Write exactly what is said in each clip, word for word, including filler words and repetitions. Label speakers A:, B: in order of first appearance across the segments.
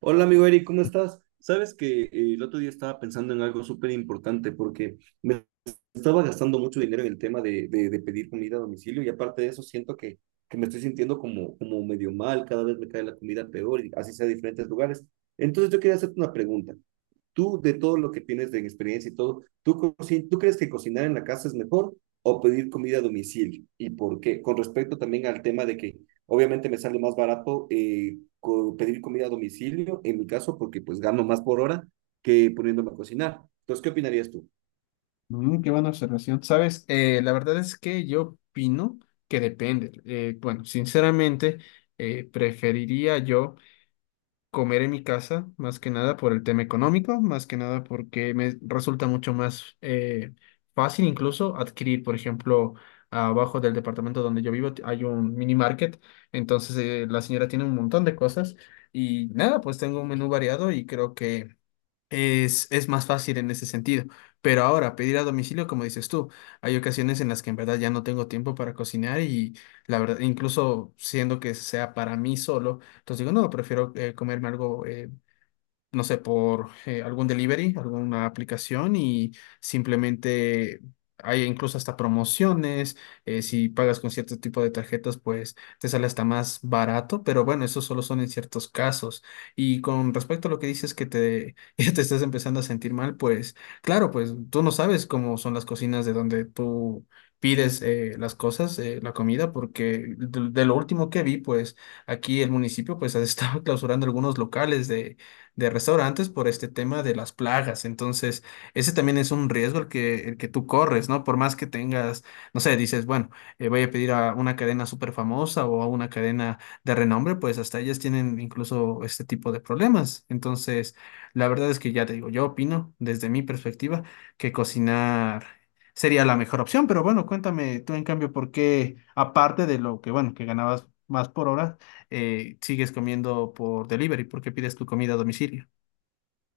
A: Hola amigo Eric, ¿cómo estás? Sabes que eh, el otro día estaba pensando en algo súper importante porque me estaba gastando mucho dinero en el tema de, de, de pedir comida a domicilio y aparte de eso siento que, que me estoy sintiendo como, como medio mal, cada vez me cae la comida peor y así sea de diferentes lugares. Entonces yo quería hacerte una pregunta tú de todo lo que tienes de experiencia y todo, ¿tú, ¿tú crees que cocinar en la casa es mejor o pedir comida a domicilio? ¿Y por qué? Con respecto también al tema de que obviamente me sale más barato eh, co pedir comida a domicilio, en mi caso, porque pues gano más por hora que poniéndome a cocinar. Entonces, ¿qué opinarías tú?
B: Mm, qué buena observación. Sabes, Eh, la verdad es que yo opino que depende. Eh, bueno, sinceramente, eh, preferiría yo comer en mi casa, más que nada por el tema económico, más que nada porque me resulta mucho más eh, fácil incluso adquirir, por ejemplo, abajo del departamento donde yo vivo t- hay un mini market. Entonces eh, la señora tiene un montón de cosas, y nada, pues tengo un menú variado y creo que Es, es más fácil en ese sentido. Pero ahora, pedir a domicilio, como dices tú, hay ocasiones en las que en verdad ya no tengo tiempo para cocinar, y la verdad, incluso siendo que sea para mí solo, entonces digo, no, prefiero eh, comerme algo, eh, no sé, por eh, algún delivery, alguna aplicación, y simplemente hay incluso hasta promociones. eh, si pagas con cierto tipo de tarjetas, pues te sale hasta más barato, pero bueno, eso solo son en ciertos casos. Y con respecto a lo que dices que te, ya te estás empezando a sentir mal, pues claro, pues tú no sabes cómo son las cocinas de donde tú pides eh, las cosas, eh, la comida, porque de de lo último que vi, pues aquí el municipio pues ha estado clausurando algunos locales de, de restaurantes por este tema de las plagas. Entonces, ese también es un riesgo el que, el que tú corres, ¿no? Por más que tengas, no sé, dices, bueno, eh, voy a pedir a una cadena súper famosa o a una cadena de renombre, pues hasta ellas tienen incluso este tipo de problemas. Entonces, la verdad es que ya te digo, yo opino desde mi perspectiva que cocinar sería la mejor opción, pero bueno, cuéntame tú en cambio por qué, aparte de lo que, bueno, que ganabas más por hora, eh, sigues comiendo por delivery porque pides tu comida a domicilio.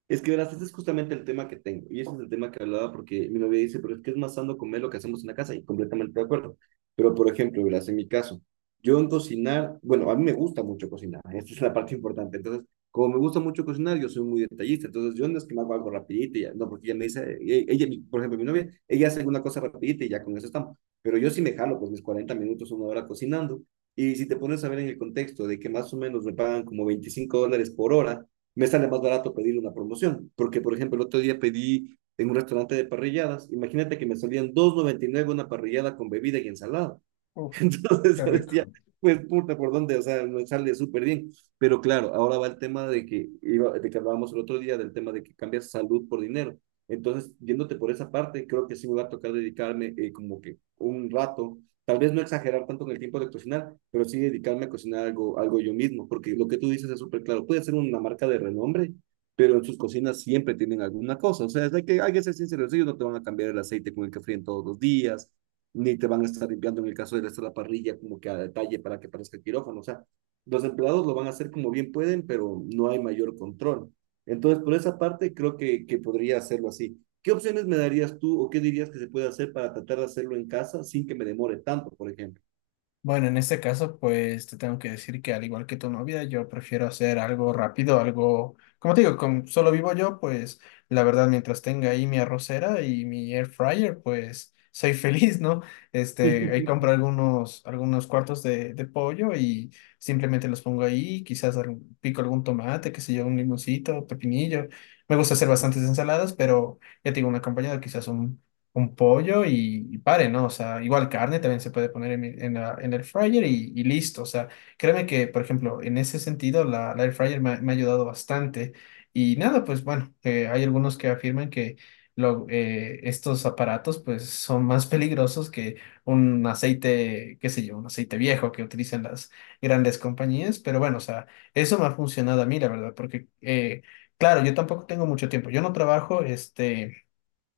A: Es que verás, este es justamente el tema que tengo, y ese es el tema que hablaba porque mi novia dice, pero es que es más sano comer lo que hacemos en la casa, y completamente de acuerdo. Pero, por ejemplo, verás, en mi caso, yo en cocinar, bueno, a mí me gusta mucho cocinar, esta es la parte importante. Entonces, como me gusta mucho cocinar, yo soy muy detallista, entonces yo no es que me hago algo rapidito, y ya, no, porque ella me dice, e- ella, mi- por ejemplo, mi novia, ella hace una cosa rapidita y ya con eso estamos. Pero yo sí me jalo, pues mis cuarenta minutos, una hora cocinando, y si te pones a ver en el contexto de que más o menos me pagan como veinticinco dólares por hora, me sale más barato pedir una promoción, porque por ejemplo el otro día pedí en un restaurante de parrilladas, imagínate que me salían dos noventa y nueve una parrillada con bebida y ensalada.
B: Uf,
A: Entonces
B: qué
A: yo decía,
B: rico.
A: pues puta, ¿por dónde? O sea, me sale súper bien. Pero claro, ahora va el tema de que, iba, de que hablábamos el otro día, del tema de que cambias salud por dinero. Entonces, yéndote por esa parte, creo que sí me va a tocar dedicarme eh, como que un rato, tal vez no exagerar tanto en el tiempo de cocinar, pero sí dedicarme a cocinar algo, algo yo mismo, porque lo que tú dices es súper claro. Puede ser una marca de renombre, pero en sus cocinas siempre tienen alguna cosa. O sea, es de que hay que ser sinceros, ellos no te van a cambiar el aceite con el que fríen todos los días, ni te van a estar limpiando en el caso de estar la parrilla como que a detalle para que parezca el quirófano. O sea, los empleados lo van a hacer como bien pueden, pero no hay mayor control. Entonces, por esa parte, creo que, que podría hacerlo así. ¿Qué opciones me darías tú o qué dirías que se puede hacer para tratar de hacerlo en casa sin que me demore tanto, por ejemplo?
B: Bueno, en este caso, pues te tengo que decir que al igual que tu novia, yo prefiero hacer algo rápido, algo, como te digo, como solo vivo yo, pues la verdad, mientras tenga ahí mi arrocera y mi air fryer, pues soy feliz, ¿no? Este, ahí compro algunos, algunos cuartos de, de pollo, y simplemente los pongo ahí, quizás al- pico algún tomate, qué sé yo, un limoncito, pepinillo. Me gusta hacer bastantes ensaladas, pero ya tengo un acompañado, quizás un pollo y, y pare, ¿no? O sea, igual carne también se puede poner en, mi- en la- en el air fryer, y, y listo. O sea, créeme que, por ejemplo, en ese sentido, la, la air fryer me, ha me ha ayudado bastante. Y nada, pues bueno, eh, hay algunos que afirman que lo- eh, estos aparatos pues son más peligrosos que un aceite, qué sé yo, un aceite viejo que utilizan las grandes compañías. Pero bueno, o sea, eso me ha funcionado a mí, la verdad, porque eh, Claro, yo tampoco tengo mucho tiempo. Yo no trabajo, este,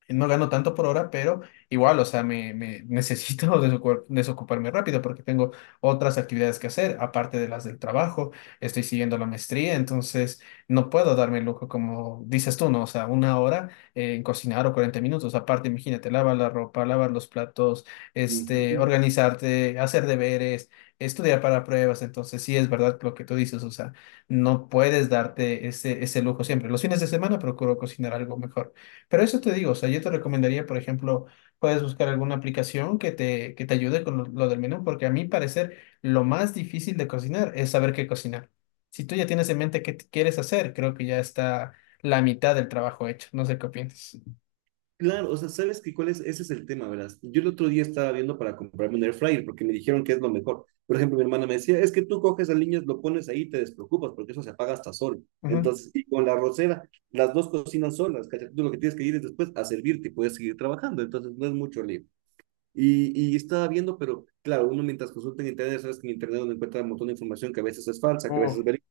B: no gano tanto por hora, pero igual, o sea, me, me necesito desocu- desocuparme rápido porque tengo otras actividades que hacer, aparte de las del trabajo. Estoy siguiendo la maestría, entonces no puedo darme el lujo, como dices tú, ¿no? O sea, una hora eh, en cocinar o cuarenta minutos, aparte, imagínate, lavar la ropa, lavar los platos, este,
A: Ujú.
B: organizarte, hacer deberes, estudiar para pruebas. Entonces sí es verdad lo que tú dices, o sea, no puedes darte ese, ese lujo siempre. Los fines de semana procuro cocinar algo mejor. Pero eso te digo, o sea, yo te recomendaría, por ejemplo, puedes buscar alguna aplicación que te, que te ayude con lo, lo del menú, porque a mi parecer lo más difícil de cocinar es saber qué cocinar. Si tú ya tienes en mente qué t- quieres hacer, creo que ya está la mitad del trabajo hecho. No sé qué opinas.
A: Claro, o sea, ¿sabes qué cuál es? Ese es el tema, ¿verdad? Yo el otro día estaba viendo para comprarme un air fryer porque me dijeron que es lo mejor. Por ejemplo, mi hermana me decía, es que tú coges al niño, lo pones ahí y te despreocupas porque eso se apaga hasta solo.
B: Ujú.
A: Entonces, y con la arrocera, las dos cocinan solas, ¿cachai? Tú lo que tienes que ir es después a servirte y puedes seguir trabajando, entonces no es mucho lío. Y, y estaba viendo, pero claro, uno mientras consulta en internet, sabes que en internet uno encuentra un montón de información que a veces es falsa, que a
B: Uh,
A: veces es verídica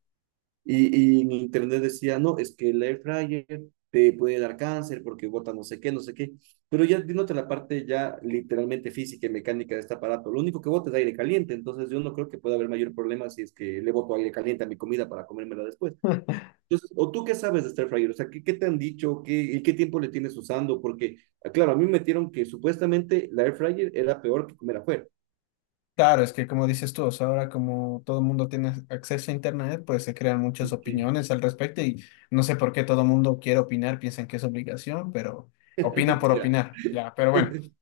A: y, y mi internet decía, no, es que el air fryer te puede dar cáncer porque bota no sé qué, no sé qué. Pero ya dándote la parte ya literalmente física y mecánica de este aparato, lo único que bota es aire caliente, entonces yo no creo que pueda haber mayor problema si es que le boto aire caliente a mi comida para comérmela después. Entonces, ¿o tú qué sabes de este air fryer? O sea, ¿qué, ¿qué te han dicho? ¿Qué, ¿Y qué tiempo le tienes usando? Porque, ah, claro, a mí me metieron que supuestamente la air fryer era peor que comer afuera.
B: claro, es que como dices tú, o sea, ahora como todo el mundo tiene acceso a Internet, pues se crean muchas opiniones al respecto, y no sé por qué todo el mundo quiere opinar, piensan que es obligación, pero opina por
A: Literal.
B: opinar, ya, pero bueno.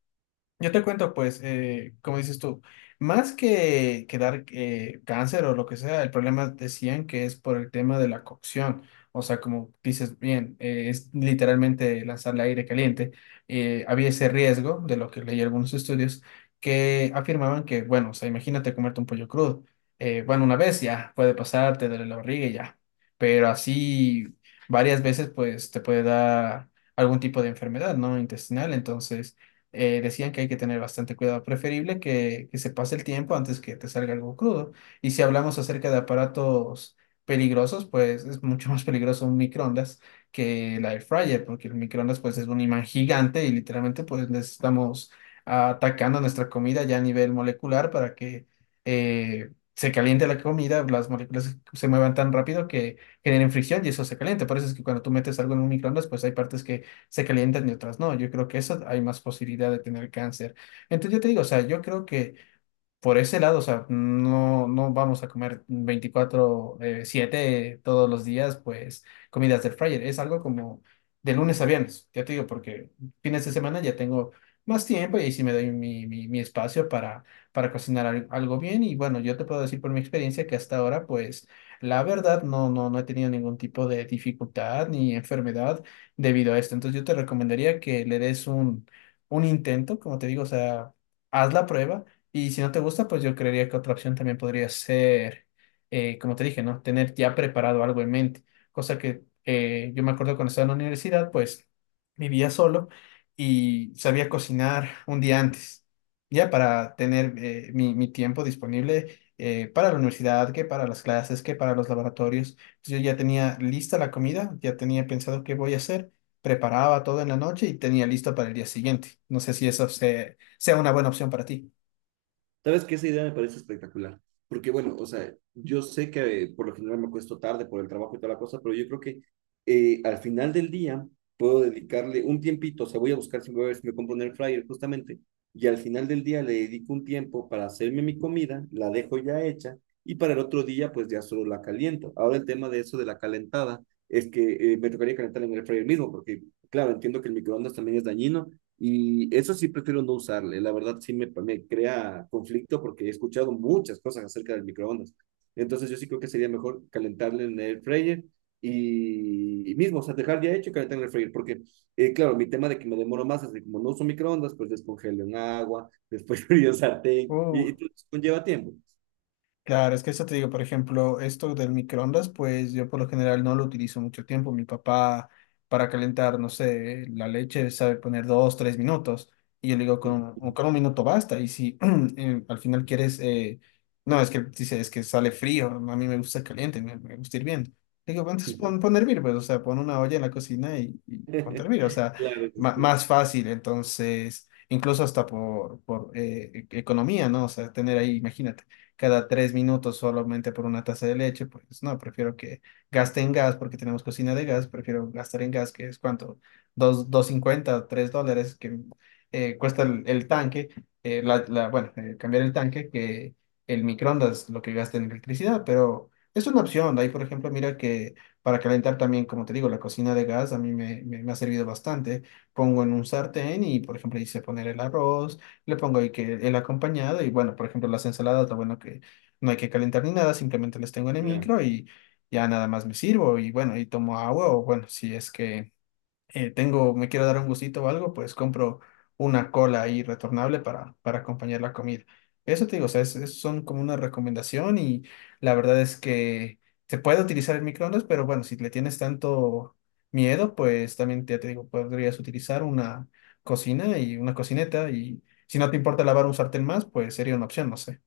B: Yo te cuento, pues, eh, como dices tú, más que, que dar eh, cáncer o lo que sea, el problema decían que es por el tema de la cocción. O sea, como dices bien, eh, es literalmente lanzarle aire caliente. Eh, había ese riesgo, de lo que leí algunos estudios, que afirmaban que, bueno, o sea, imagínate comerte un pollo crudo. Eh, bueno, una vez ya puede pasar, te duele la barriga y ya. Pero así varias veces, pues, te puede dar algún tipo de enfermedad, ¿no? Intestinal. Entonces eh, decían que hay que tener bastante cuidado, preferible que, que se pase el tiempo antes que te salga algo crudo. Y si hablamos acerca de aparatos peligrosos, pues es mucho más peligroso un microondas que la air fryer, porque el microondas pues es un imán gigante, y literalmente pues les estamos atacando nuestra comida ya a nivel molecular, para que eh, se caliente la comida, las moléculas se muevan tan rápido que generen fricción, y eso se calienta. Por eso es que cuando tú metes algo en un microondas, pues hay partes que se calientan y otras no. Yo creo que eso hay más posibilidad de tener cáncer. Entonces yo te digo, o sea, yo creo que por ese lado, o sea, no, no vamos a comer veinticuatro eh, siete todos los días, pues comidas del fryer. Es algo como de lunes a viernes, ya te digo, porque fines de semana ya tengo más tiempo, y ahí sí me doy mi, mi, mi espacio para, para cocinar al- algo bien. Y bueno, yo te puedo decir por mi experiencia que hasta ahora, pues la verdad, no, no, no he tenido ningún tipo de dificultad ni enfermedad debido a esto. Entonces yo te recomendaría que le des un, un intento, como te digo, o sea, haz la prueba. Y si no te gusta, pues yo creería que otra opción también podría ser, eh, como te dije, ¿no? Tener ya preparado algo en mente. Cosa que eh, yo me acuerdo cuando estaba en la universidad, pues vivía solo y sabía cocinar un día antes, ya para tener eh, mi, mi tiempo disponible eh, para la universidad, que para las clases, que para los laboratorios. Entonces, yo ya tenía lista la comida, ya tenía pensado qué voy a hacer, preparaba todo en la noche y tenía listo para el día siguiente. No sé si eso se- sea una buena opción para ti.
A: Sabes que esa idea me parece espectacular, porque bueno, o sea, yo sé que eh, por lo general me acuesto tarde por el trabajo y toda la cosa, pero yo creo que eh, al final del día puedo dedicarle un tiempito, o sea, voy a buscar si me, voy a ver si me compro un air fryer justamente, y al final del día le dedico un tiempo para hacerme mi comida, la dejo ya hecha, y para el otro día pues ya solo la caliento. Ahora el tema de eso de la calentada es que eh, me tocaría calentar en el air fryer mismo, porque claro, entiendo que el microondas también es dañino, y eso sí prefiero no usarle. La verdad sí me, me crea conflicto porque he escuchado muchas cosas acerca del microondas. Entonces yo sí creo que sería mejor calentarle en el fryer y, y mismo, o sea, dejar ya hecho y calentar en el freír, porque, eh, claro, mi tema de que me demoro más, así como no uso microondas, pues descongelo en agua, después frío sartén,
B: Uh,
A: y, y todo eso conlleva tiempo.
B: claro, es que eso te digo, por ejemplo, esto del microondas, pues yo por lo general no lo utilizo mucho tiempo. Mi papá para calentar, no sé, la leche sabe poner dos, tres minutos. Y yo le digo, con un, con un minuto basta. Y si eh, al final quieres, eh, no, es que dice, es que sale frío, a mí me gusta caliente, me, me gusta hirviendo. Le digo, entonces pon, pon a hervir, pues, o sea, pon una olla en la cocina, y, y ponte a hervir. O sea,
A: Claro que
B: ma-
A: sí,
B: más fácil, entonces incluso hasta por, por eh, e- economía, ¿no? O sea, tener ahí, imagínate, cada tres minutos solamente por una taza de leche, pues no, prefiero que gaste en gas porque tenemos cocina de gas, prefiero gastar en gas, que es cuánto, dos, dos cincuenta, tres dólares que eh, cuesta el, el tanque. Eh, la, la- bueno, eh, cambiar el tanque, que el microondas lo que gasta en electricidad, pero es una opción. De ahí, por ejemplo, mira que para calentar también, como te digo, la cocina de gas a mí me, me, me ha servido bastante. Pongo en un sartén y, por ejemplo, hice poner el arroz, le pongo ahí que el acompañado y bueno, por ejemplo, las ensaladas, lo bueno que no hay que calentar ni nada, simplemente las tengo en el
A: claro.
B: micro y ya nada más me sirvo y bueno, y tomo agua o bueno, si es que eh, tengo, me quiero dar un gustito o algo, pues compro una cola ahí retornable para, para acompañar la comida. Eso te digo, o sea, es- es- son como una recomendación. Y la verdad es que se puede utilizar el microondas, pero bueno, si le tienes tanto miedo, pues también ya te digo, podrías utilizar una cocina y una cocineta. Y si no te importa lavar un sartén más, pues sería una opción, no sé.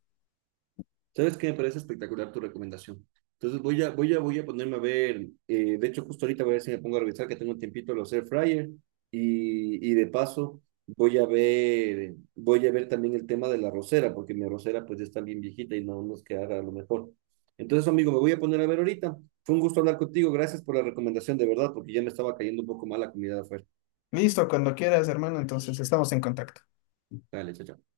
A: ¿Sabes qué? Me parece espectacular tu recomendación. Entonces voy a, voy a, voy a ponerme a ver, eh, de hecho justo ahorita voy a ver si me pongo a revisar que tengo un tiempito los air fryer y, y de paso voy a ver, voy a ver también el tema de la rosera, porque mi rosera pues ya está bien viejita y no nos quedará a lo mejor. Entonces, amigo, me voy a poner a ver ahorita. Fue un gusto hablar contigo. Gracias por la recomendación, de verdad, porque ya me estaba cayendo un poco mal la comida de afuera.
B: Listo, cuando quieras, hermano, entonces estamos en contacto.
A: Dale, chao, chao.